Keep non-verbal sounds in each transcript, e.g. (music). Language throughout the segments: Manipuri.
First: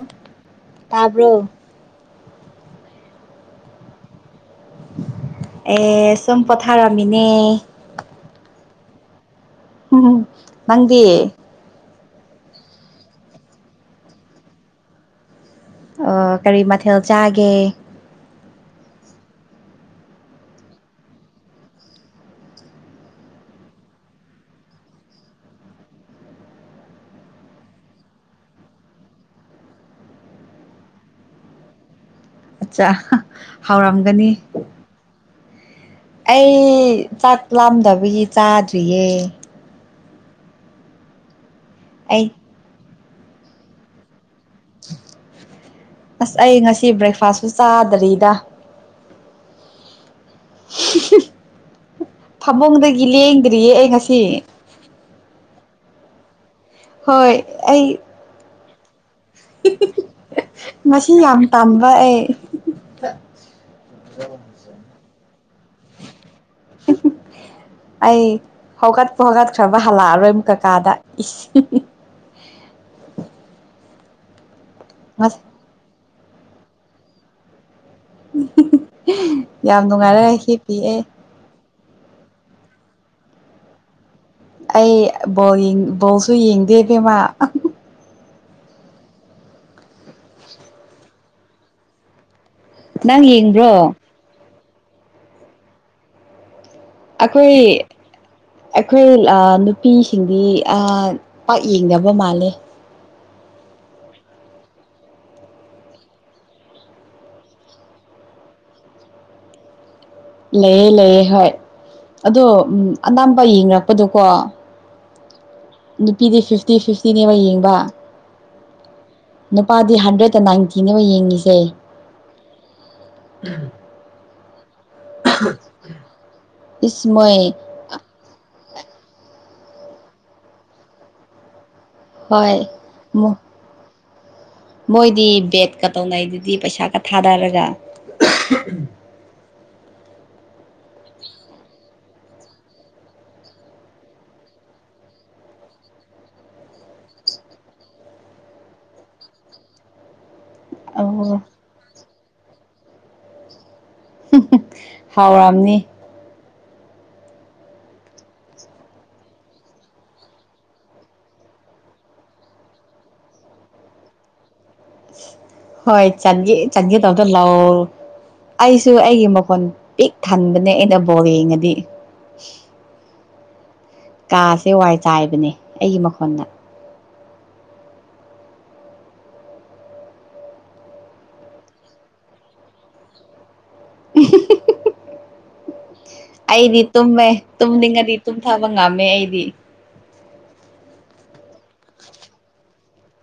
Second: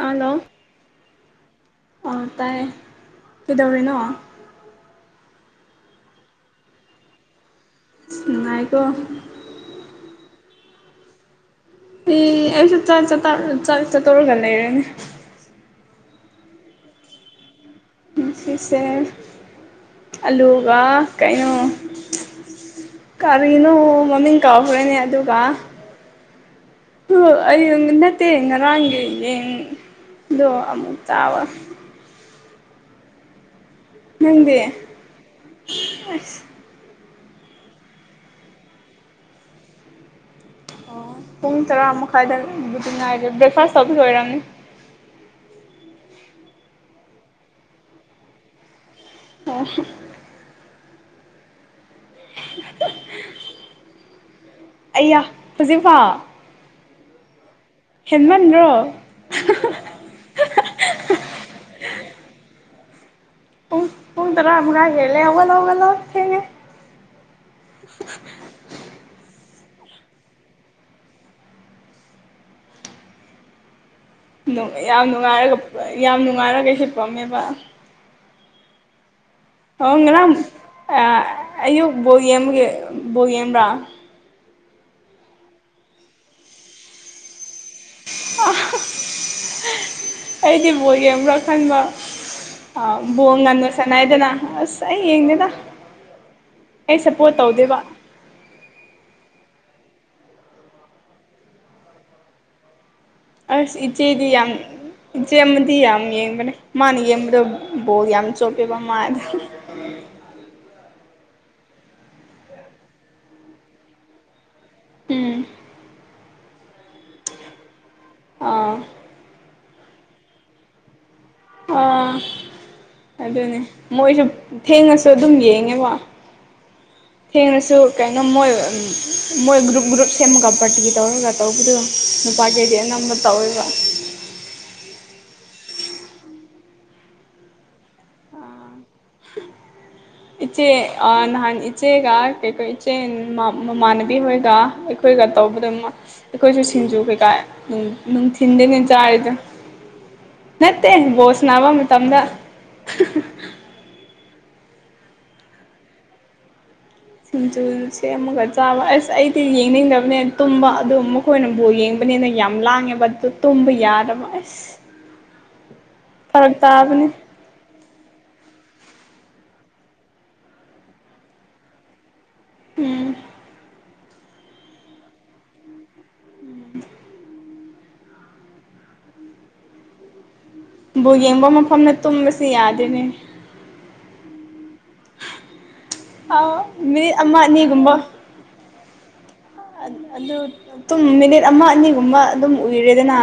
ꯍꯜꯂꯣ ꯇꯥꯕ꯭ꯔꯣ ꯑꯣ ꯇꯥꯏ ꯀꯩꯗꯧꯔꯤꯅꯣ ꯑꯦ ꯁꯨꯝ ꯄ‌ꯣꯊꯥꯔꯝꯃꯤꯅꯦ ꯅꯨꯉꯥꯏꯀ‌ꯣ ꯎꯝ ꯅꯪꯗꯤ ꯑꯦ ꯑꯩꯁꯨ ꯆꯠꯇꯧꯔꯒ (unintelligible) ꯂꯩꯔꯦꯅꯦ ꯑ‌ꯣ ꯀꯔꯤ ꯃꯊꯦꯜ ꯆꯥꯒꯦ ꯉꯁꯤꯁꯦ ꯑꯂꯨꯒ ꯀꯩꯅꯣ ꯀꯔꯤꯅꯣ ꯃꯃꯤꯡ ꯀꯥꯎꯈ꯭ꯔꯅꯦ ꯑꯗꯨꯒ ꯑꯣ ꯑꯩ ꯅꯠꯇꯦ ꯉꯔꯥꯡꯒꯤꯅꯦ ꯗꯣ ꯑꯃꯨꯛ ꯆꯥꯕ ꯑꯠꯆꯥ ꯍꯥꯎꯔꯝꯒꯅꯤ ꯅꯪꯗꯤ ꯑꯁ ꯑꯩ ꯆꯥꯛ ꯂꯥꯝꯗꯕꯒꯤ ꯆꯥꯗ꯭ꯔꯤꯌꯦ ꯑꯣ ꯄꯨꯡ ꯇꯔꯥ ꯑꯩ ꯃꯈꯥꯏꯗꯕꯨꯗꯤ ꯉꯥꯏꯔꯦ ꯕ꯭ꯔꯦꯛꯐꯥꯁ ꯇꯧ ꯑꯣꯏꯔꯝꯅꯤ꯫ ꯑꯁ ꯑꯩ ꯉꯁꯤ ꯕ꯭ꯔꯦꯛꯐꯥꯁꯁꯨ ꯆꯥꯗꯔꯤꯗ (unintelligible) ꯐꯥꯃꯨꯡꯗꯒꯤ ꯂꯦꯡꯗ꯭ꯔꯤꯌꯦ ꯑꯩ ꯉꯁꯤ ꯑꯩꯌꯥ ꯍꯧꯖꯤꯛꯐꯎ ꯍꯣꯏ ꯑꯩ ꯍꯦꯟꯃꯟ꯭ꯗꯔꯣ ꯉꯁꯤ ꯌꯥꯝ ꯇꯝꯕ ꯑꯩ ꯄꯨꯡ ꯄꯨꯡ ꯇꯔ ꯃꯈꯥꯏ ꯍꯦꯜꯂꯦ ꯍꯧꯒꯠꯂꯣ ꯍꯧꯒꯥꯠꯂꯣ ꯊꯦꯡꯒꯦ (unintelligible) ꯑꯩ ꯍꯧꯒꯠꯄ ꯍꯧꯒꯠꯈ꯭ꯔꯕ ꯍꯜꯂꯛꯑꯔꯣꯏ ꯀꯀꯥꯗ ꯌꯥꯝ ꯅꯨꯡꯉꯥꯏꯔꯒ ꯌꯥꯝ ꯅꯨꯡꯉꯥꯏꯔꯒ ꯍꯤꯞꯄꯥꯝꯃꯦꯕ ꯌꯥꯝ ꯑꯣ ꯅꯨꯡꯉꯥꯏꯔꯒꯥ ꯉꯔꯥꯡ ꯍꯤꯞꯄꯤ ꯑꯩ ꯑꯌꯨꯛ ꯕꯣꯜ ꯌꯦꯡꯕ ꯒꯤ ꯕꯣꯜ ꯌꯦꯡꯕ꯭ꯔꯥ ꯑꯩ ꯕꯣꯜ ꯕꯣꯜꯁꯨ ꯌꯦꯡꯗꯦꯕꯦꯝꯃꯥ ꯑꯩꯗꯤ ꯕꯣꯜ ꯌꯦꯡꯕ꯭ꯔꯥ ꯈꯟꯕ ꯑ ꯅꯪ ꯕꯣꯡ ꯉꯥꯟ ꯌꯦꯡꯕ꯭ꯔꯣ ꯁꯅꯥꯏꯗꯅ ꯑꯁ ꯑꯩ ꯌꯦꯡꯗꯦꯗ ꯑꯩ ꯁꯞꯄꯣꯔꯠ ꯑꯩꯈꯣꯏ ꯇꯧꯗꯦꯕ ꯑꯩꯈꯣꯏ ꯑꯥ ꯅꯨꯄꯤꯁꯤꯡꯗꯤ ꯑꯥ ꯄꯥꯛ ꯌꯦꯡꯗꯕ ꯃꯥꯜꯂꯦ ꯑꯁ ꯏꯆꯦꯗꯤ ꯌꯥꯝ ꯏꯆꯦꯑꯃꯥꯗꯤ ꯌꯥꯝ ꯌꯦꯡꯕꯅꯦ ꯃꯥꯅ ꯌꯦꯡꯕꯗꯣ ꯕꯣꯜ ꯌꯥꯝ ꯆꯣꯞꯄꯦꯕ ꯃꯥꯗ ꯂꯩꯑꯦ ꯂꯩꯑꯦ ꯍꯣꯏ ꯑꯗꯣ ꯑꯅꯥꯝꯕ ꯌꯦꯡꯔꯛꯄꯗꯨꯀꯣ ꯎꯝ ꯅꯨꯄꯤꯗꯤ ꯐꯤꯐꯇꯤ ꯐꯤꯐꯇꯤꯅꯦꯕ ꯌꯦꯡꯕ ꯑꯥ ꯅꯨꯄꯥꯗꯤ ꯍꯟꯗ꯭ꯔꯦꯠꯇ ꯅꯥꯏꯟꯇꯤꯅꯦꯕ ꯌꯦꯡꯉꯁꯤ ꯑꯥ ꯑꯗꯨꯅꯦ ꯃꯣꯏꯁꯨ ꯊꯦꯡꯉꯁꯨ ꯑꯗꯨꯝ ꯌꯦꯡꯉꯦꯕ ꯏꯁꯃꯣꯏ ꯊꯦꯡꯅꯁꯨ ꯀꯩꯅꯣ ꯃꯣꯏ ꯃꯣꯏ ꯒ꯭ꯔꯨꯞ ꯒ꯭ꯔꯨꯞ ꯁꯦꯝꯃꯒ ꯄꯔꯇꯤ ꯇꯧꯔꯒ ꯇꯧꯕꯗꯣ ꯍꯣꯏ ꯅꯨꯄꯥꯒꯩꯗꯤ ꯑꯅꯝꯕ ꯇꯧꯋꯦꯕ ꯃꯣꯏꯗꯤ ꯕꯦꯠꯀ ꯇꯧꯅꯩꯗꯨꯗꯤ ꯄꯩꯁꯥꯒ ꯊꯥꯗꯔꯒ ꯏꯆꯦ ꯅꯍꯥꯟ ꯏꯆꯦꯒ ꯀꯩꯀꯣꯏ ꯏꯆꯦ ꯃꯃꯥꯟꯅꯕꯤ ꯍꯣꯏꯒ ꯑꯩꯈꯣꯏꯒ ꯇꯧꯕꯗ ꯃꯥ ꯑꯩꯈꯣꯏꯁꯨ ꯁꯤꯡꯖꯨ ꯀꯩꯀꯥ ꯅꯨꯡꯊꯤꯟꯗꯅꯦ ꯆꯥꯔꯤꯗ ꯅꯠꯇꯦ ꯕꯣꯜ ꯑꯣ ꯁꯟꯅꯥꯕ ꯃꯇꯝꯗ ꯍꯥꯎꯔꯝꯅꯤ ꯁꯤꯡꯖꯨ ꯁꯦꯝꯃꯒ ꯆꯥꯕ ꯑꯁ ꯑꯩꯗꯤ ꯌꯦꯡꯅꯤꯡꯗꯕꯅꯦ ꯇꯨꯝꯕ ꯑꯗꯨ ꯑꯃꯨꯛ ꯑꯩꯈꯣꯏꯅ ꯕꯣꯜ ꯌꯦꯡꯕꯅꯤꯅ ꯌꯥꯝ ꯂꯥꯡꯉꯦꯕ ꯑꯗꯨ ꯇꯨꯝꯕ ꯌꯥꯗꯕ ꯑꯁ ꯍꯣꯏ ꯆꯟꯒꯦ ꯐꯔꯛ ꯆꯟꯒꯦ ꯇꯥꯕꯅꯤ ꯇꯧꯕꯗꯣ ꯂꯧ ꯑꯩꯁꯨ ꯑꯩꯒꯤ ꯃꯈꯣꯟ ꯄꯤꯛ ꯊꯟꯕꯅꯦ ꯑꯩꯅ ꯕꯣꯔ ꯌꯦꯡꯉꯗꯤ ꯎꯝ ꯀꯥꯁꯦ ꯋꯥꯏ ꯆꯥꯏꯕꯅꯦ ꯑꯩꯒꯤ ꯃꯈꯣꯟꯗ (unintelligible) ꯕꯣꯜ ꯌꯦꯡꯕ ꯃꯐꯝꯗ ꯇꯨꯝꯕꯁꯤ ꯌꯥꯗꯦꯅꯦ (unintelligible) ꯑꯥ ꯑꯩꯗꯤ ꯃꯤꯅꯤꯠ ꯇꯨꯝꯃꯦ ꯑꯃ ꯑꯅꯤꯒꯨꯝꯕ ꯇꯨꯝꯅꯤꯡꯉꯗꯤ ꯇꯨꯝꯊꯕ ꯉꯝꯃꯦ ꯑꯩꯗꯤ ꯑꯗꯨ ꯑꯗꯨꯨꯝ ꯃꯤꯅꯤꯠ ꯑꯃ ꯑꯅꯤꯒꯨꯝꯕ ꯑꯗꯨꯝ ꯎꯏꯔꯦꯗꯅ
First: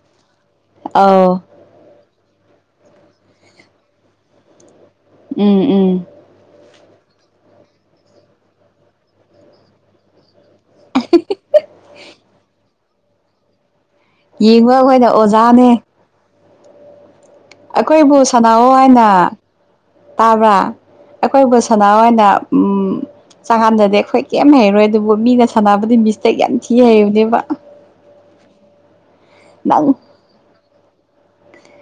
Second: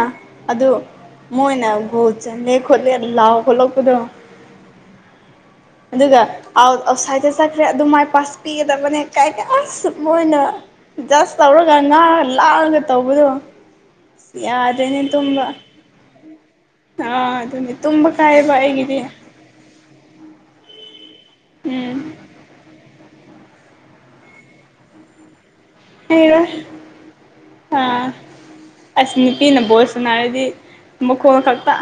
ꯑꯗꯨ ꯑꯧ ꯃꯣꯏꯅ ꯒꯣꯜ ꯆꯜꯂꯦ ꯈꯣꯠꯂꯦ ꯂꯥꯎ ꯈꯣꯠꯂꯛꯄꯗꯣ ꯎꯝ ꯎꯝ ꯑꯗꯨꯒ ꯑꯥꯎꯠ ꯑꯥꯎꯠꯁꯥꯏꯗꯠꯇ ꯆꯠꯈ꯭ꯔꯦ ꯑꯗꯨ ꯃꯥꯏ ꯄꯥꯁ ꯄꯤꯒꯗꯕꯅꯦ ꯀꯥꯏ ꯑꯁ ꯃꯣꯏꯅ ꯖꯁ ꯇꯧꯔꯒ ꯉꯥꯒ ꯂꯥꯛꯑꯒ ꯇꯧꯕꯗꯣ ꯌꯦꯡꯕ ꯌꯥꯗ꯭ꯔꯦꯅꯦ ꯑꯩꯈꯣꯏꯅ ꯇꯨꯝꯕ ꯑꯣꯖꯥꯅꯦ ꯑꯥ ꯑꯗꯨꯅꯦ ꯑꯩꯈꯣꯏ ꯇꯨꯝꯕ ꯕꯣꯜ ꯀꯥꯏꯌꯦꯕ ꯁꯥꯟꯅꯑꯣ ꯑꯩꯒꯤꯗꯤ ꯍꯥꯏꯅ ꯇꯥꯕ꯭ꯔꯥ ꯑꯩꯈꯣꯏ ꯕꯣꯜ ꯎꯝ ꯁꯅꯥꯅ ꯎꯝ ꯆꯪꯍꯥꯟꯖꯗꯦ ꯑꯩꯈꯣꯏ ꯀꯩꯝ ꯍꯩꯔꯣꯏ ꯑꯗꯨꯕꯨ ꯃꯤꯅ ꯁꯥꯟꯅꯕꯗ ꯑꯗꯨ ꯃꯤꯕꯤꯁꯇ ꯍꯩꯔꯣꯏ ꯀ ꯊꯤ ꯍꯥꯏꯎꯗꯦꯕ ꯑꯥ ꯑꯁ ꯅꯨꯄꯤꯅ ꯕꯣꯜ ꯁꯅꯥꯔꯗꯤ ꯃꯈꯣꯜ ꯈꯛꯇ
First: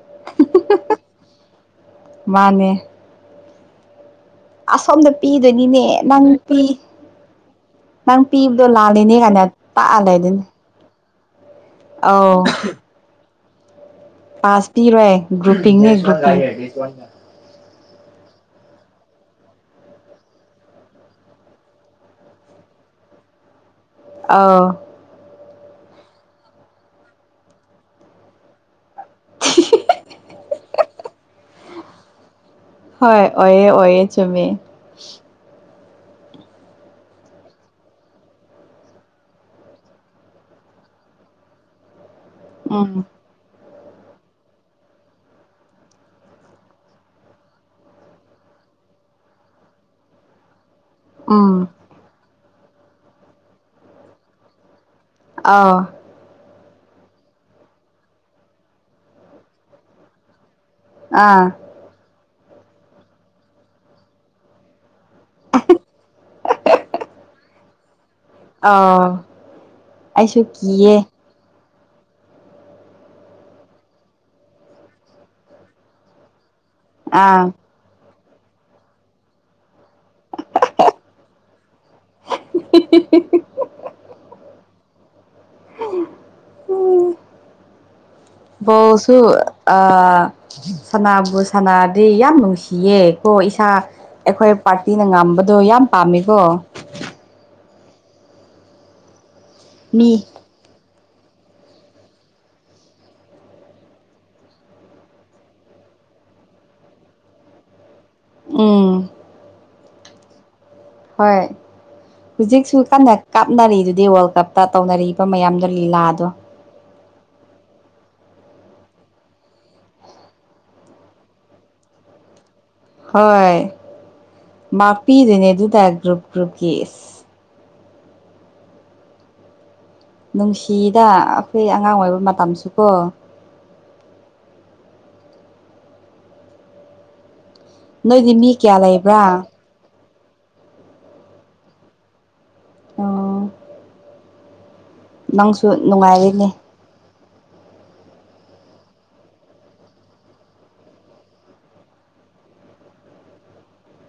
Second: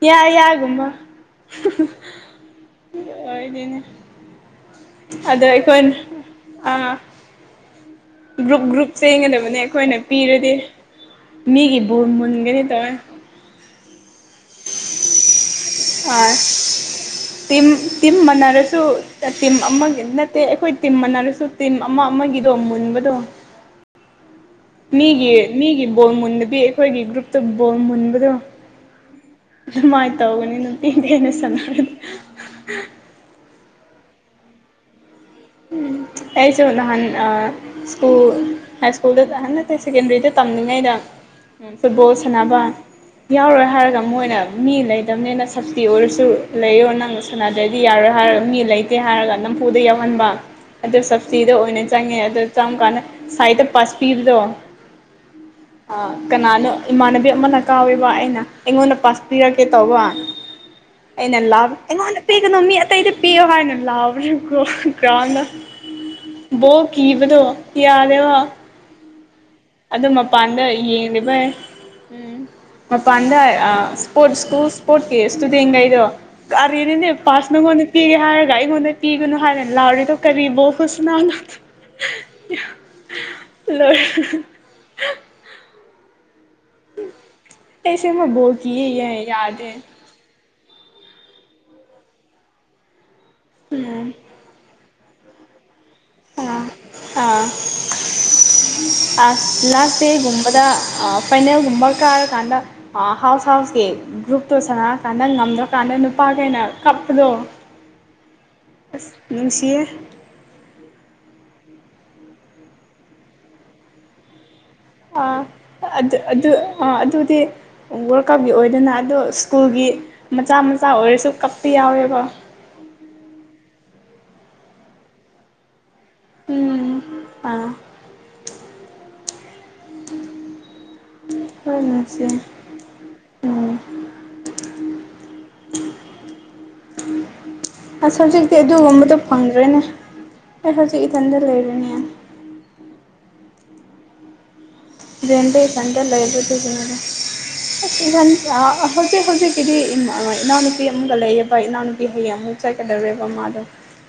ꯌꯥ ꯌꯥꯒꯨꯝꯕ ꯃꯥꯅꯦ ꯑꯣꯏꯗꯣꯏꯅꯦ ꯑꯁꯣꯝꯗ ꯑꯗ ꯄꯤꯗꯣꯏꯅꯤꯅꯦ ꯑꯩꯈꯣꯏꯅ ꯅꯪ ꯄꯤ ꯑ ꯅꯪ ꯒ꯭ꯔꯨꯞ ꯄꯤꯕꯗꯣ ꯒ꯭ꯔꯨꯞ ꯂꯥꯜꯂꯤꯅꯦ ꯀꯥꯏꯅ ꯆꯦꯟꯒꯗꯕꯅꯤ ꯇꯥꯛꯑ ꯑꯩꯈꯣꯏꯅ ꯂꯩꯗꯣꯏꯅꯦ ꯄꯤꯔꯗꯤ ꯃꯤꯒꯤ ꯕꯨꯜ ꯑꯧ ꯃꯨꯟꯒꯅꯤ ꯇꯧꯋꯦ ꯄꯥꯁ ꯄꯤꯔꯣꯏ ꯒ꯭ꯔꯨꯄꯤꯡꯅꯤ ꯑꯥ ꯒ꯭ꯔꯨꯞꯤꯡ ꯇꯤꯝ ꯇꯤꯝ ꯃꯥꯟꯅꯔꯁꯨ ꯇꯤꯝ ꯑꯃꯒꯤ ꯅꯠꯇꯦ ꯑꯩꯈꯣꯏ ꯇꯤꯝ ꯃꯥꯟꯅꯔꯁꯨ ꯇꯤꯝ ꯑꯃ ꯑꯃꯒꯤꯗꯣ ꯃꯨꯟꯕꯗꯣ ꯑꯥꯎ ꯃꯤꯒꯤ ꯃꯤꯒꯤ ꯕꯣꯜ ꯃꯨꯟꯗꯕꯤ ꯑꯩꯈꯣꯏꯒꯤ ꯒ꯭ꯔꯨꯞꯇ ꯕꯣꯜ ꯃꯨꯟꯕꯗꯣ ꯃꯥꯏꯅ ꯇꯧꯒꯅꯤ ꯅꯨꯄꯤꯒꯤ ꯑꯩꯅ ꯁꯥꯟꯅꯔꯗꯤ ꯍꯣꯏ ꯑꯣꯌꯦ ꯑꯣꯏꯌꯦ ꯆꯃꯤ ꯎꯝ ꯑꯩꯁꯨ ꯅꯍꯥꯟ ꯑ ꯁ꯭ꯀꯨꯜ ꯍꯥꯏ ꯁ꯭ꯀꯨꯜꯗ ꯍꯟ ꯅꯠꯇꯦ ꯁꯦꯀꯦꯟꯗ꯭ꯔꯤꯗ ꯇꯝꯂꯤꯉꯩꯗ ꯐꯨꯠꯕꯣꯜ ꯁꯥꯟꯅꯕ ꯎꯝ ꯌꯥꯎꯔꯣꯏ ꯍꯥꯏꯔꯒ ꯃꯣꯏꯅ ꯃꯤ ꯂꯩꯇꯕꯅꯤꯅ ꯁꯞꯁꯇꯤ ꯑꯣꯏꯔꯁꯨ ꯂꯩꯌꯣ ꯅꯪꯁꯨ ꯁꯅꯗ꯭ꯔꯗꯤ ꯌꯥꯔꯣꯏ ꯍꯥꯏꯔꯒ ꯃꯤ ꯂꯩꯇꯦ ꯍꯥꯏꯔꯒ ꯅꯝꯐꯨꯗ ꯌꯥꯎꯍꯟꯕ ꯑꯗꯨ ꯁꯞꯁꯇꯤꯗ ꯎꯝ ꯑꯣꯏꯅ ꯆꯪꯉꯦ ꯑꯗꯨ ꯆꯪꯀꯥꯟꯗ ꯁꯥꯏꯠꯇ ꯄꯁ ꯄꯤꯕꯗꯣ ꯑꯥ ꯀꯅꯥꯅꯣ ꯏꯃꯥꯟꯅꯕꯤ ꯑꯃꯅ ꯀꯥꯎꯋꯦꯕ ꯑꯩꯅ ꯑꯩꯉꯣꯟꯗ ꯄꯥꯁ ꯄꯤꯔꯛꯀꯦ ꯇꯧꯕ ꯑꯩꯅ ꯑꯥ ꯂꯥꯐ ꯑꯩꯉꯣꯟꯗ ꯄꯤꯒꯅꯨ ꯃꯤ ꯑꯇꯩꯗ ꯄꯤꯌꯣ ꯍꯥꯏꯅ ꯂꯥꯎꯕꯅꯤꯕꯀꯣ ꯀ꯭ꯔꯥꯎꯗꯣ ꯕꯣꯜ ꯀꯤꯕꯗꯣ ꯌꯔꯦꯕ ꯑꯥ ꯑ ꯃꯄꯥꯟꯗ ꯌꯦꯡꯂꯤꯕꯩ ꯎꯝ ꯃꯄꯥꯟꯗ ꯁꯄꯣꯔꯠ ꯁꯀꯨꯜ ꯁꯄꯣꯔꯠ ꯀꯤ ꯁꯇꯨꯗꯦꯟ ꯒꯩꯗꯣ ꯑꯔꯤꯔꯦꯅ ꯑꯥ ꯄꯥꯁ ꯅꯪꯅꯣꯟꯗꯤ ꯄꯤꯒꯦ ꯍꯥꯏꯔꯒ ꯑꯩꯉꯣꯟꯗ ꯄꯤꯒꯅꯨ ꯍꯥꯏꯔꯅ ꯂꯥꯎꯔꯤꯗꯣ ꯀꯔꯤꯕꯣꯜ ꯍꯨꯁꯅꯥ ꯂꯔ ꯎꯝ ꯑꯦꯁꯤ ꯃ ꯕꯣꯜ ꯀꯤꯌꯦ ꯕꯣꯜꯁꯨ ꯌꯥꯏ ꯌꯥꯗꯦ ꯑꯥ ꯁꯅꯥꯕꯨ ꯁꯅꯔꯗꯤ ꯌꯥꯝ ꯅꯨꯡꯁꯤꯌꯦ ꯀꯣ ꯏꯁꯥ ꯎꯝ ꯑꯩꯈꯣꯏ ꯄꯥꯔꯇꯤꯅ ꯉꯝꯕꯗꯣ ꯌꯥꯝ ꯄꯥꯝꯃꯦꯀꯣ ꯑꯥ ꯑꯥ ꯑꯁ ꯂꯥꯁꯗꯦ ꯃꯤ ꯒꯨꯝꯕꯗ ꯑ ꯄꯩꯅꯦꯜꯒꯨꯝꯕ ꯀꯥꯔ ꯀꯥꯟꯗ ꯍꯥꯎꯁ ꯍꯥꯎꯁꯀꯤ ꯒ꯭ꯔꯨꯞꯇꯣ ꯁꯪꯅꯑꯀꯥꯟꯗ ꯉꯝꯗ꯭ꯔꯀꯥꯟꯗ ꯅꯨꯄꯥꯈꯩꯅ ꯀꯞꯄꯗꯣ (unintelligible) ꯎꯝ ꯅꯨꯡꯁꯤꯌꯦ ꯍꯣꯏ ꯍꯧꯖꯤꯛꯁꯨ ꯀꯟꯅ ꯀꯥꯞꯅꯔꯤꯗꯨꯗꯤ ꯋꯥꯔꯜ ꯀꯞ ꯇ ꯇꯧꯅꯔꯤꯕ ꯑꯥ ꯃꯌꯥꯝꯗꯣ ꯑꯗꯨ ꯂꯤꯂꯥꯗꯣ ꯑꯗꯨ ꯑꯥ ꯑꯗꯨꯗꯤ ꯋꯥꯔꯜ ꯀꯞꯀꯤ ꯑꯣꯏꯗꯅ ꯑꯗꯣ ꯁ꯭ꯀꯨꯜꯒꯤ ꯃꯆꯥ ꯃꯆꯥ ꯑꯣꯏꯔꯁꯨ ꯀꯞꯄ ꯌꯥꯎꯋꯦꯕ ꯍꯣꯏ ꯃꯥꯛ ꯄꯤꯗꯣꯏꯅꯦ ꯗꯨꯗ ꯒ꯭ꯔꯨꯞꯀꯤ ꯎꯝ ꯑꯥ ꯅꯨꯡꯁꯤꯗ ꯑꯩꯈꯣꯏ ꯍꯣꯏ ꯑꯉꯥꯡ ꯅꯨꯡꯁꯤ ꯑꯣꯏꯕ ꯃꯇꯝꯁꯨ ꯀꯣ꯫ ꯎꯝ꯫ ꯑꯁ ꯅꯣꯏꯗꯤ ꯃꯤ ꯍꯧꯖꯤꯛꯇꯤ ꯀꯌꯥ ꯑꯗꯨꯒꯨꯝꯕꯗꯣ ꯂꯩꯕ꯭ꯔꯥ ꯐꯪꯗ꯭ꯔꯦꯅꯦ ꯑꯩ ꯍꯧꯖꯤꯛ ꯏꯊꯟꯗ ꯂꯩꯔꯦꯅꯦ꯫ ꯎꯝ ꯔꯦꯟꯗ ꯏꯊꯟꯇ ꯅꯨꯡꯉꯥꯏꯔꯤꯅꯦ ꯂꯩꯕꯗꯨ (unintelligible) (unintelligible) ꯍꯧꯖꯤꯛ ꯍꯧꯖꯤꯛꯀꯤꯗꯤ ꯏꯅꯥꯎꯅꯨꯄꯤ ꯑꯃꯒ ꯂꯩꯌꯦꯕ ꯏꯅꯥꯎꯅꯨꯄꯤ ꯍꯌꯦꯡ ꯑꯃꯨꯛ ꯆꯠꯀꯗꯧꯔꯦꯕ ꯃꯥꯗꯣ꯫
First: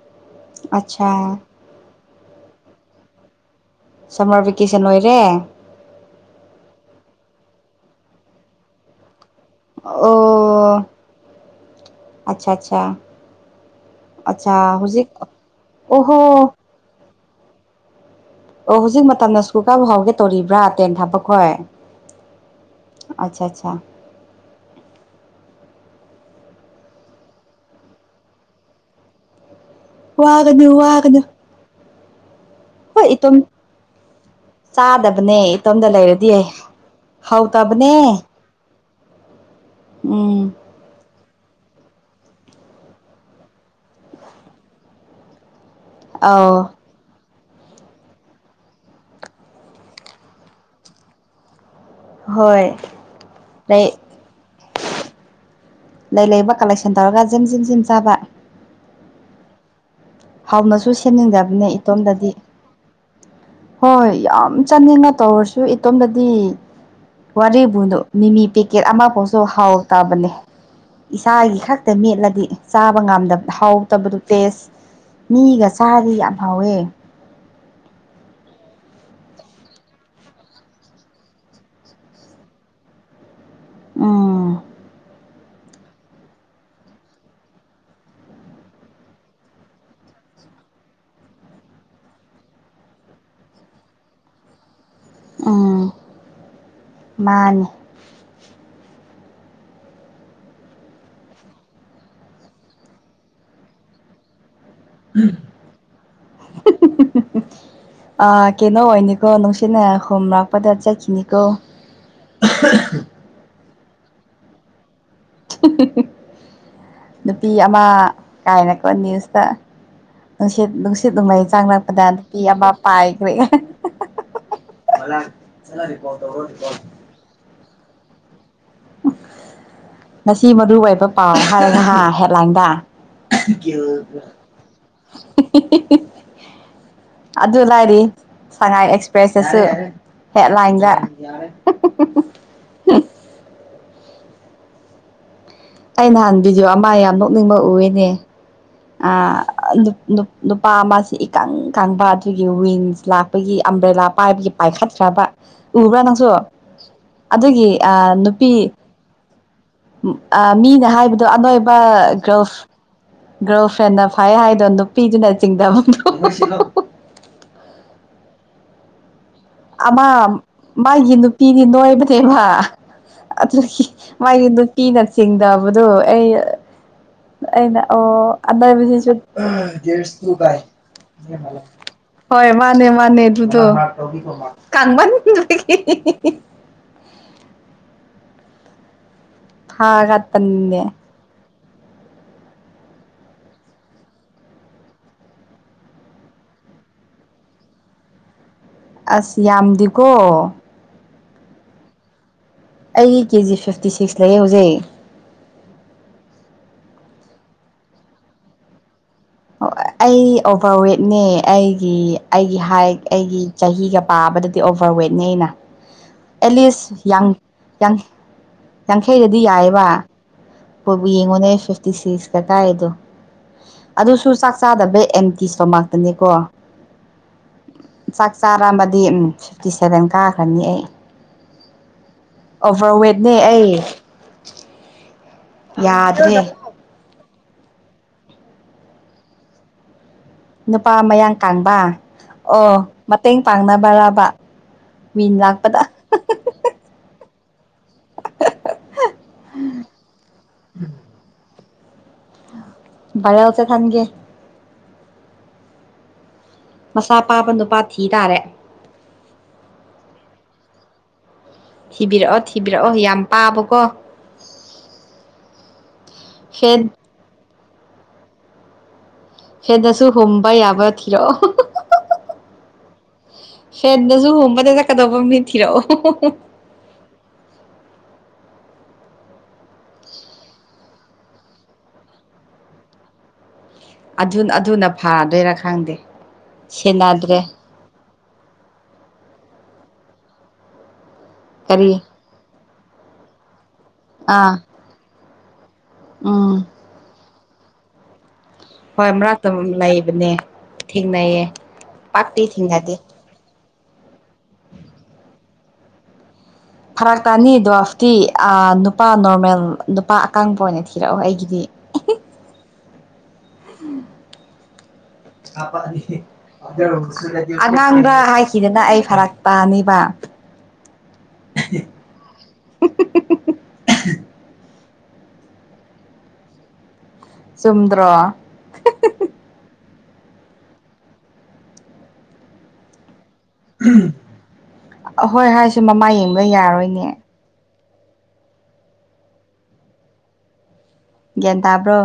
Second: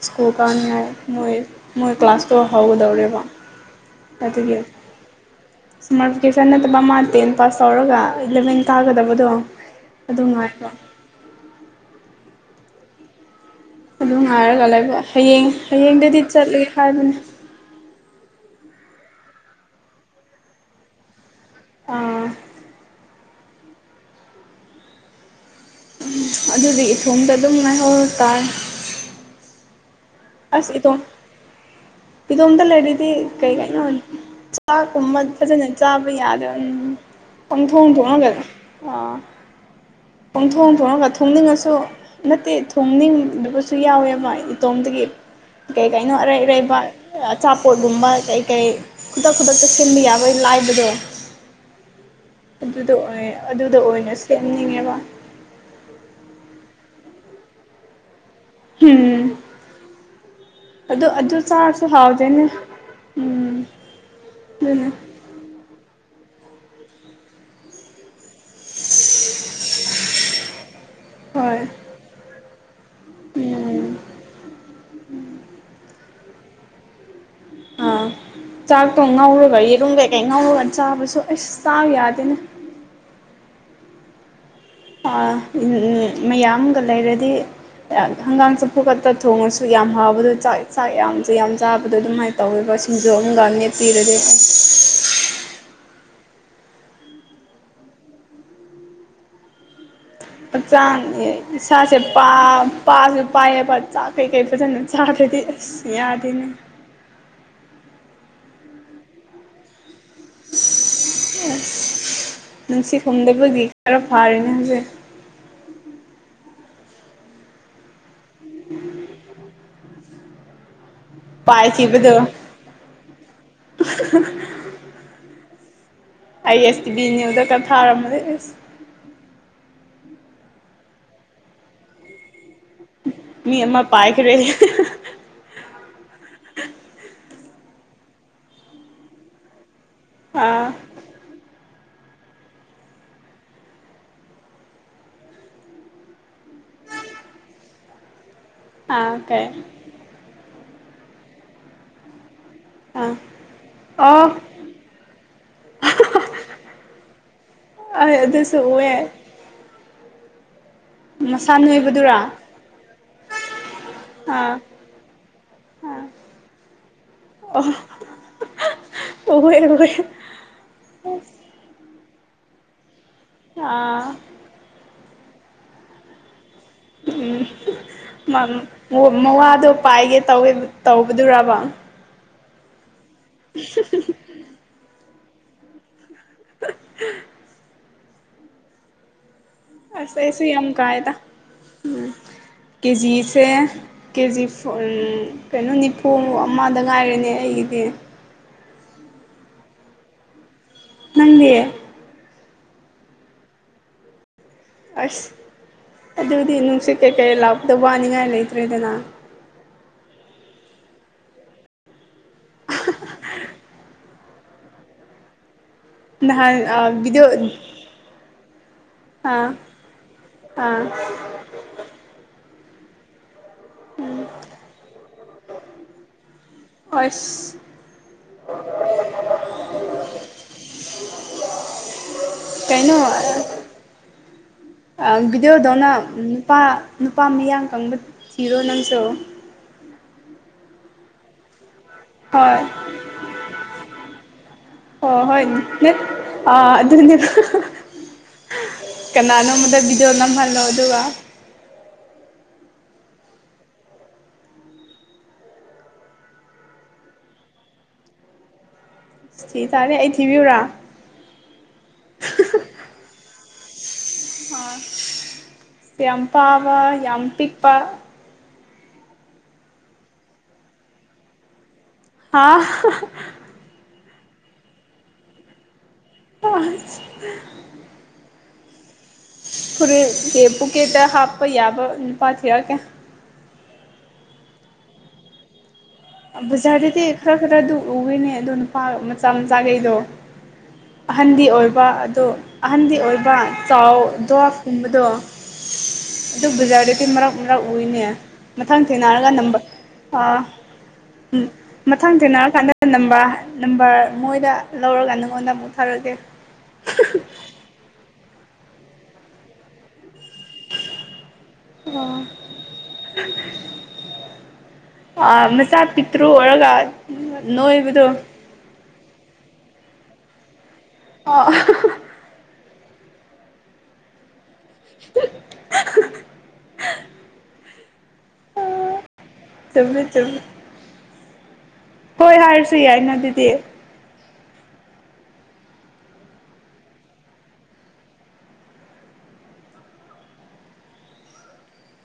ꯁ꯭ꯀꯨꯜ ꯀꯥꯅꯤꯡꯉꯥꯏ ꯃꯣꯏ ꯑꯠꯆꯥ ꯃꯣꯏ ꯀ꯭ꯂꯥꯁꯇꯣ ꯍꯧꯒꯗꯧꯔꯦꯕ ꯁꯝꯃꯔ ꯚꯦꯀꯦꯁꯟ ꯂꯣꯏꯔꯦ꯫ ꯁꯃꯥꯔꯕꯀꯦꯁꯟ ꯅꯠꯇꯕ ꯑꯃ ꯇꯦꯟ ꯄꯥꯁ ꯇꯧꯔꯒ ꯏꯂꯚꯦꯟ ꯀꯥꯒꯗꯕꯗꯣ꯫ ꯑꯗꯨ ꯉꯥꯏꯕ ꯑꯣ ꯑꯆꯥ ꯆꯥ ꯑꯗꯨ ꯉꯥꯏꯔꯒ ꯂꯩꯕ ꯍꯌꯦꯡ ꯑꯣꯍꯣ ꯍꯌꯦꯡꯗꯗꯤ ꯆꯠꯂꯦ ꯍꯥꯏꯕꯅꯤ꯫ ꯑꯣ ꯍꯧꯖꯤꯛ ꯃꯇꯝꯅ ꯁ꯭ꯀꯨꯜ ꯀꯥꯕ ꯐꯥꯎꯒꯦ ꯇꯧꯔꯤꯕ꯭ꯔꯥ ꯇꯦꯟ ꯊꯥꯄꯈꯣꯏ꯫ ꯑꯥ ꯑꯆꯥ ꯑꯆꯥ ꯎꯝ ꯑꯗꯨꯗꯤ ꯏꯊꯣꯡꯗ ꯑꯗꯨꯝ ꯉꯥꯏꯍꯧ ꯇꯔꯦ꯫ ꯑꯁ ꯋꯥꯒꯅꯨ ꯏꯇꯣꯝ ꯋꯥꯒꯅꯨ ꯏꯇꯣꯝꯇ ꯍꯣꯏ ꯂꯩꯔꯤꯗꯤ ꯏꯇꯣꯝ ꯀꯩ ꯀꯩꯅꯣ ꯆꯥꯛꯀꯨꯝꯕ ꯆꯥꯗꯕꯅꯦ ꯐꯖꯅ ꯏꯇꯣꯝꯗ ꯆꯥꯕ ꯂꯩꯔꯗꯤ ꯌꯥꯗꯕꯝ ꯄꯪ ꯊꯣꯡ ꯍꯥꯎꯇꯕꯅꯦ ꯊꯣꯡꯅꯒꯗ ꯑꯥ ꯎꯝ ꯄꯣꯡꯊꯣꯡ ꯊꯣꯡꯉꯒ ꯊꯣꯡꯅꯤꯡꯉꯁꯨ ꯅꯠꯇꯦ ꯊꯣꯡꯅꯤꯡꯗꯕꯁꯨ ꯌꯥꯎꯋꯦꯕ ꯏꯇꯣꯝꯗꯒꯤ꯫ ꯀꯩ ꯀꯩꯅꯣ ꯑꯔꯩ ꯑꯧ ꯑꯔꯩꯕ꯫ ꯑꯆꯥꯄꯣꯠꯒꯨꯝꯕ ꯀꯩꯀꯩ ꯈꯨꯗꯛ ꯈꯨꯗꯛꯇ ꯁꯦꯝꯕ ꯌꯥꯕꯒꯤ ꯂꯥꯏꯕꯗꯣ꯫ ꯍꯣꯏ ꯑꯗꯨꯗ ꯑꯣꯏ ꯑꯗꯨꯗ ꯂꯩ ꯑꯣꯏꯅ ꯁꯦꯝꯅꯤꯡꯉꯦꯕ꯫ ꯂꯩ ꯂꯩꯕ ꯀꯂꯦꯛꯁꯟ ꯇꯧꯔꯒꯖꯤꯟ ꯖꯤꯟꯁꯤꯟ ꯆꯥꯕ ꯍꯨꯝ꯫ ꯍꯥꯎꯅꯁꯨ ꯁꯦꯝꯅꯤꯡꯗꯕꯅꯦ ꯆꯥꯔꯁꯨ ꯏꯇꯣꯝꯗꯗꯤ ꯍꯥꯎꯗꯦꯅꯦ ꯎꯝ ꯍꯣꯏ ꯌꯥꯝ ꯑꯗꯨꯅꯦ ꯆꯥꯅꯤꯡꯉ ꯇꯧꯔꯁꯨ ꯏꯇꯣꯝꯝꯕꯗꯤ ꯋꯥꯔꯤꯕꯨꯗꯣ꯫ ꯃꯤꯃꯤ ꯄꯦꯛꯀꯦꯠ ꯑꯃꯐꯥꯎꯁꯨ ꯍꯥꯎꯇꯕꯅꯦ꯫ ꯏꯁꯥꯒꯤ ꯍꯣꯏ ꯈꯛꯇ ꯃꯦꯠꯂꯗꯤ ꯆꯥꯕ ꯉꯝꯗꯕ ꯎꯝ ꯍꯥꯎꯇꯕꯗꯨ ꯇꯦꯁ꯫ ꯃꯤꯒ ꯆꯥꯗꯤ ꯌꯥꯝ ꯍꯥꯎꯋꯦ꯫ ꯑꯥ꯫ ꯆꯥꯛꯇꯣ ꯉꯧꯔꯒ ꯌꯦꯔꯨꯝ ꯀꯩꯀꯩ ꯉꯧꯔꯒ ꯆꯥꯕꯁꯨ ꯑꯩꯁ ꯆꯥꯕ ꯌꯥꯗꯦꯅꯦ ꯎꯝ꯫ ꯑ ꯃꯌꯥꯝꯒ ꯂꯩꯔꯗꯤ꯫ ꯍꯪꯒꯥꯝ ꯆꯝꯐꯨ ꯈꯛꯇ ꯊꯣꯡꯉꯁꯨ ꯌꯥꯝ ꯍꯕꯗꯣ ꯆꯥꯛ ꯆꯥꯛ ꯌꯥꯝꯁꯨ ꯌꯥꯝ ꯆꯥꯕꯗꯣ ꯑꯗꯨꯃꯥꯏꯅ꯫ ꯇꯧꯔꯤꯕ ꯁꯤꯡꯖꯣꯝꯒ ꯅꯦꯞꯄꯤꯔꯗꯤ꯫ ꯎꯝ ꯃꯥꯅꯤ꯫ ꯍꯆꯥꯡ ꯏꯁꯥꯁꯦ ꯄꯥꯁꯨ ꯄꯥꯏꯌꯦꯕ ꯆ ꯀꯩꯀꯩ ꯐꯖꯅ ꯆꯥꯗ꯭ꯔꯗꯤ ꯌꯥꯗꯦꯅꯦ꯫ ꯀꯩꯅꯣ ꯑꯣꯏꯅꯤꯀꯣ ꯅꯨꯡꯁꯤꯠꯅ ꯍꯣꯝ ꯂꯥꯛꯄꯗ ꯆꯠꯈꯤꯅꯤ꯫ ꯑꯁ ꯅꯨꯡꯁꯤ ꯍꯣꯝꯗꯕꯒꯤ ꯈꯔ ꯐꯥꯔꯅꯦ ꯍꯧꯖꯤꯛ ꯅꯨꯄꯤ ꯑꯃ ꯀꯥꯏꯅꯀꯣ ꯅ꯭ꯌꯨꯁꯇ꯫ ꯅꯨꯡꯁꯤꯠ ꯅꯨꯡꯁꯤꯠ ꯅꯨꯡꯃꯩ ꯆꯥꯡꯅꯔꯛꯄꯗ ꯄꯥꯏꯈꯤꯕꯗꯣ ꯅꯨꯄꯤ ꯑꯃ ꯄꯥꯏꯈ꯭ꯔꯦ (unintelligible) ꯕꯤ ꯅ꯭ꯌꯨꯗꯀ ꯊꯥꯔꯝꯃꯗꯤ ꯏꯁ ꯉꯁꯤ ꯃꯔꯨ ꯑꯣꯏꯕ ꯄꯥꯎ ꯍꯥꯏꯔꯦ ꯅꯍꯥ ꯍꯦꯠꯂꯥꯏꯟ꯫ ꯋꯥ ꯃꯤ ꯑꯃ ꯄꯥꯏꯈ꯭ꯔꯦ (unintelligible) ꯑꯗꯨ ꯂꯩꯔꯤ ꯁꯉꯥꯏ ꯑꯦꯛꯁꯄ꯭ꯔꯦꯁꯇꯁꯨ ꯑꯥ ꯍꯦꯠꯂꯥꯏꯟꯗ꯫ ꯑꯩ ꯅꯍꯥꯟ ꯚꯤꯗꯤꯑꯣ ꯑꯃ ꯌꯥꯝ ꯅꯣꯛꯅꯤꯡꯕ ꯎꯏꯅꯦ꯫ ꯑꯥ ꯑ ꯀꯩ ꯅꯨꯄꯥ ꯑꯃꯁꯤ ꯏꯀꯪ ꯈꯪꯕ ꯑꯗꯨꯒꯤ ꯋꯤꯟꯁ ꯑꯥ ꯂꯥꯛꯄꯒꯤ ꯑꯝꯕ꯭ꯔꯦꯂꯥ ꯑꯣ ꯄꯥꯏꯕꯒꯤ ꯄꯥꯏꯈꯠꯈ꯭ꯔꯕ ꯎꯕ꯭ꯔꯥ ꯅꯪꯁꯨ ꯑꯗꯨꯒꯤ ꯑꯩ ꯅꯨꯄꯤ ꯑꯗꯨꯁꯨ ꯎꯑꯦ ꯃꯤꯅ ꯍꯥꯏꯕ ꯃꯁꯥ ꯑꯅꯣꯏꯕ ꯅꯣꯏꯕꯗꯨꯔꯥ ꯭ꯔꯣ ꯒꯔꯜ ꯐ꯭ꯔꯦꯟꯅ ꯐꯩ ꯍꯥꯏꯗꯣ ꯅꯨꯄꯤꯗꯨꯅ ꯆꯤꯡꯗꯕ ꯑ ꯑꯃ ꯃꯥꯥꯏꯒꯤ ꯅꯨꯄꯤꯗꯤ ꯅꯣꯏꯕꯅꯦꯕ ꯑꯗꯨ ꯑꯥ ꯃꯥꯒꯤ ꯅꯨꯄꯤꯅ ꯆꯤꯡꯗꯕꯗꯣ ꯑꯩ ꯑꯩꯅ ꯑꯣ ꯑꯗ ꯎꯝ ꯃꯋꯥꯗꯣ ꯄꯥꯏꯒꯦ ꯇꯧꯋꯦ ꯇꯧꯕꯗꯨꯔꯕ ꯍꯣꯏ ꯃꯥꯅꯦ ꯃꯥꯅꯦ ꯑꯗꯨꯗꯣ ꯀꯥꯡꯕ (unintelligible) ꯑꯁꯁ ꯑꯃꯨ ꯊꯥꯒꯠꯄꯅꯦ ꯀꯑ ꯊꯝ ꯀ ꯖꯤꯁꯦ ꯀꯦꯖꯤ ꯀꯩꯅꯣ ꯅꯤꯐꯨ ꯑꯃꯗ ꯉꯥꯏꯔꯅꯦ ꯑꯩꯒꯤꯗꯤ ꯑꯁ ꯌꯥꯝꯗꯦꯀꯣ ꯅꯪꯅꯦ ꯑꯩ ꯀꯦꯖꯤ ꯐꯤꯞꯇꯤ ꯁꯤꯛꯁ ꯂꯩꯌꯦ ꯍꯧꯖꯤꯛ ꯑꯁ ꯑꯗꯨꯗꯤ ꯅꯨꯡꯁꯤꯠ ꯀꯩꯀꯩ ꯂꯥꯛꯄꯗ ꯋꯥꯅꯤꯡꯉꯥꯏ ꯂꯩꯇ꯭ꯔꯦꯗꯅ ꯑꯩ ꯑꯣꯚꯔꯋꯦꯠꯅꯦ ꯑꯩꯒꯤ ꯑꯩꯒꯤ ꯍꯥꯏ ꯑꯩꯒꯤ ꯆꯍꯤꯒ ꯄꯥꯕꯗꯗꯤ ꯑꯣꯚꯔꯋꯦꯠꯅꯦ ꯑꯩꯅ ꯅꯍꯥꯟ ꯑꯦꯠꯂꯤꯁ ꯌꯥꯡ ꯚꯤꯗꯤꯑꯣ ꯌꯥꯡ ꯌꯥꯡꯈꯩꯗꯗꯤ ꯑꯥ ꯌꯥꯏꯑꯦꯕ ꯑꯥ ꯄꯨꯕꯨ ꯌꯦꯡꯉꯣꯅꯦ ꯐꯤꯞꯇꯤ ꯁꯤꯁꯀ ꯀꯥꯏꯗꯣ ꯑꯗꯨꯁꯨ ꯆꯥꯛ ꯆꯥꯗꯕꯩ ꯑꯦꯝꯇꯤ ꯁ꯭ꯇꯣꯃꯥꯛꯇꯅꯦꯀꯣ ꯑꯁ ꯆꯥꯛ ꯆꯥꯔꯑꯝꯕꯗꯤ ꯐꯤꯞꯇꯤ ꯁꯚꯦꯟ ꯀꯥꯈ꯭ꯔꯅꯤ ꯑꯩ ꯀꯩꯅꯣ ꯑꯣꯚꯔꯋꯦꯠꯅꯦ ꯑꯩ ꯕꯤꯗꯤꯑꯣꯗꯧꯅ ꯌꯥꯗ꯭ꯔꯦ ꯅꯨꯄꯥ ꯅꯨꯄꯥ ꯃꯤꯌꯥꯝ ꯀꯪꯕ ꯊꯤꯔꯣ ꯅꯪꯁꯨ ꯅꯨꯄꯥ ꯃꯌꯥꯡ ꯀꯪꯕ ꯍꯣꯏ ꯑꯣ ꯃꯇꯦꯡ ꯄꯥꯡꯅꯕꯔꯕ ꯍꯣꯏ ꯃꯤꯟ ꯍꯣꯏ ꯂꯥꯛꯄꯗ ꯅꯠ ꯑꯥ ꯑꯗꯨꯗꯨ ꯀꯅꯥꯅꯣꯝꯃꯗ ꯕꯤꯗꯤꯑꯣ ꯅꯝꯍꯜꯂꯣ ꯑꯗꯨꯒ ꯚꯥꯏꯔꯦꯜ ꯆꯠꯍꯟꯒꯦ ꯃꯁꯥ ꯄꯥꯕ ꯅꯨꯄꯥ ꯊꯤ ꯇꯥꯔꯦ ꯊꯤꯇꯥꯔꯦ ꯑꯩ ꯊꯤꯕꯤꯌꯨꯨꯔꯥ ꯊꯤꯕꯤꯔꯛꯑꯣ ꯊꯤꯕꯤꯔꯛꯑꯣ ꯌꯥꯝ ꯄꯥꯕꯀꯣ ꯑ ꯌꯥꯝ ꯄꯥꯕ ꯐꯦꯟ ꯌꯥꯝ ꯄꯤꯛꯄꯥ ꯐꯦꯟꯗꯁꯨ ꯍꯨꯝꯕ ꯌꯥꯕ ꯊꯤꯔꯛꯑꯣ ꯍꯥ ꯐꯦꯟꯗꯁꯨ ꯍꯨꯝꯕꯗ ꯆꯠꯀꯗꯧꯕ ꯃꯤ ꯊꯤꯔꯛꯑꯣ ꯑꯁ ꯐꯔ ꯀꯦ ꯄꯨꯀꯦꯠꯇ ꯍꯥꯞꯄ ꯌꯥꯕ ꯅꯨꯄꯥ ꯊꯤꯔꯛꯀꯦ ꯑꯗꯨ ꯑꯗꯨꯅ ꯐꯔꯗꯣꯏꯔꯥ ꯈꯪꯗꯦ ꯕꯖꯥꯔꯗꯗꯤ ꯈꯔ ꯁꯦꯟꯅꯗ꯭ꯔꯦ ꯈꯔ ꯑꯗꯨ ꯎꯋꯦꯅꯦ ꯑꯗꯣ ꯅꯨꯄꯥ ꯃꯆꯥ ꯃꯆꯥꯈꯩꯗꯣ ꯑꯍꯟꯗꯤ ꯑꯣꯏꯕ ꯀꯔꯤ ꯑꯗꯣ ꯑꯍꯟꯗꯤ ꯑꯣꯏꯕ ꯆꯥꯎ ꯑꯥ ꯗ꯭ꯋꯥꯞꯀꯨꯝꯕꯗꯣ ꯑꯗꯨ ꯎꯝ ꯕꯖꯥꯔꯗꯗꯤ ꯃꯔꯛ ꯃꯔꯛ ꯎꯏꯅꯦ ꯃꯊꯪ ꯍꯣꯏ ꯊꯦꯡꯅꯔꯒ ꯃꯔꯛꯇ ꯅꯝꯕꯔ ꯑ ꯂꯩꯕꯅꯦ ꯊꯦꯡꯅꯩꯌꯦ ꯃꯊꯪ ꯄꯥꯛꯇꯤ ꯊꯦꯡꯅꯔꯀꯥꯟꯗ ꯊꯦꯡꯅꯗꯦ ꯅꯝꯕꯔ ꯅꯝꯕꯔ ꯃꯣꯏꯗ ꯂꯧꯔꯒ ꯅꯪꯉꯣꯟꯗ ꯑꯃꯨꯛ ꯊꯥꯔꯛꯀꯦ ꯐꯔꯥꯛ ꯇꯥꯅꯤ ꯗ꯭ꯋꯥꯞꯇꯤ ꯑꯥ ꯅꯨꯄꯥ ꯅꯣꯔꯃꯦꯜ ꯅꯨꯄꯥ ꯑꯀꯪꯕ ꯑꯣꯏꯅ ꯊꯤꯔꯛꯑꯣ ꯑꯩꯒꯤꯗꯤ ꯑꯣ ꯑ ꯃꯆꯥ ꯄꯤꯛꯇ꯭ꯔꯨ ꯑꯣꯔꯒ ꯅꯣꯏꯕꯗꯨ ꯀꯤꯗꯅ ꯑꯩ ꯐꯔꯛ ꯇꯥꯅꯤꯕ ꯑꯣ (unintelligible) (unintelligible) ꯆꯨꯝꯗ꯭ꯔꯣ ꯆꯨꯝꯃꯦ ꯆꯨꯝꯃꯦ ꯍꯣꯏ ꯍꯥꯏꯔꯁꯨ ꯌꯥꯏꯅ ꯑꯗꯨꯗꯤ ꯑ ꯍꯣꯏ ꯍꯥꯏꯔꯁꯨ ꯃꯃꯥꯏ ꯌꯦꯡꯕ ꯌꯥꯔꯣꯏꯅꯦ ꯒ꯭ꯌꯥꯟ ꯇꯥꯕ꯭ꯔꯣ